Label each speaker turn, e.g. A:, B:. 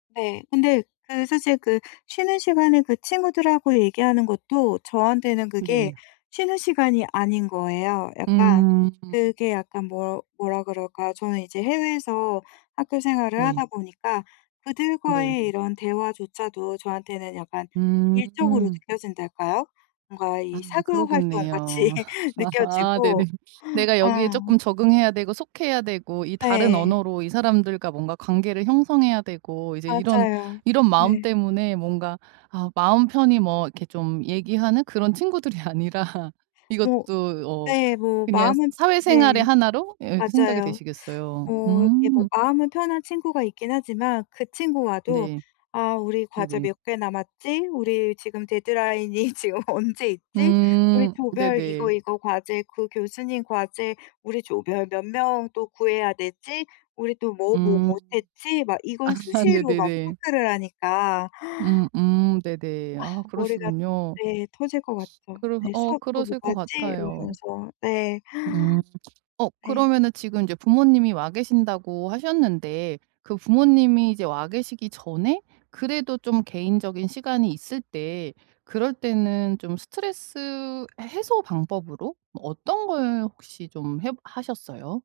A: 네. 근데 그 사실 그 쉬는 시간에 그 친구들하고 얘기하는 것도 저한테는 그게
B: 네.
A: 쉬는 시간이 아닌 거예요. 약간
B: 음.
A: 그게 약간 뭐 뭐라 그럴까? 저는 이제 해외에서 학교 생활을
B: 네.
A: 하다 보니까
B: 네.
A: 그들과의 이런 대화조차도 저한테는 약간 일적으로
B: 음.
A: 느껴진달까요? 뭔가
B: 아
A: 이 사교 활동같이
B: 그러겠네요. 네네.
A: 느껴지고
B: 내가 여기에 쪼끔
A: 어.
B: 적응해야 되고 속해야 되고 이 다른
A: 네.
B: 언어로 이 사람들과 뭔가 관계를 형성해야 되고 이제 이런
A: 맞아요.
B: 이런 마음
A: 네.
B: 때문에 뭔가 아 마음 편히 뭐 이렇게 좀 얘기하는 그런 친구들이 아니라
A: 뭐
B: 이것도 어
A: 네. 뭐
B: 그냥
A: 마음은
B: 사회생활의
A: 네.
B: 1 로 예 그렇게 생각이
A: 맞아요.
B: 되시겠어요.
A: 어 이게 뭐
B: 음
A: 마음은 편한 친구가 있긴 하지만 그 친구와도
B: 네.
A: "아 우리 과제
B: 네네.
A: 몇 개 남았지?", "우리 지금 데드라인이 지금 언제 있지?", "우리
B: 음.
A: 조별 이거,
B: 네네.
A: 이거 과제 그 교수님 과제 우리 조별 몇 명 또 구해야 되지?", "우리 또 뭐, 뭐
B: 음
A: 못 했지?" 막 이걸
B: 아
A: 수시로 막
B: 네네네.
A: 체크를 하니까
B: 음음 네네.
A: 아
B: 아
A: 머리가
B: 그러시군요.
A: 네 터질 것 같죠.
B: 그럼
A: 내일
B: 어
A: 수업 또 뭐
B: 그러실 것
A: 가지? 뭐
B: 같아요.
A: 이러면서. 네.
B: 음. 어
A: 네.
B: 그러면은 지금 이제 부모님이 와 계신다고 하셨는데 그 부모님이 이제 와 계시기 전에 그래도 좀 개인적인 시간이 있을 때 그럴 때는 좀 스트레스 해소 방법으로 어떤 걸 혹시 좀 해 보 하셨어요?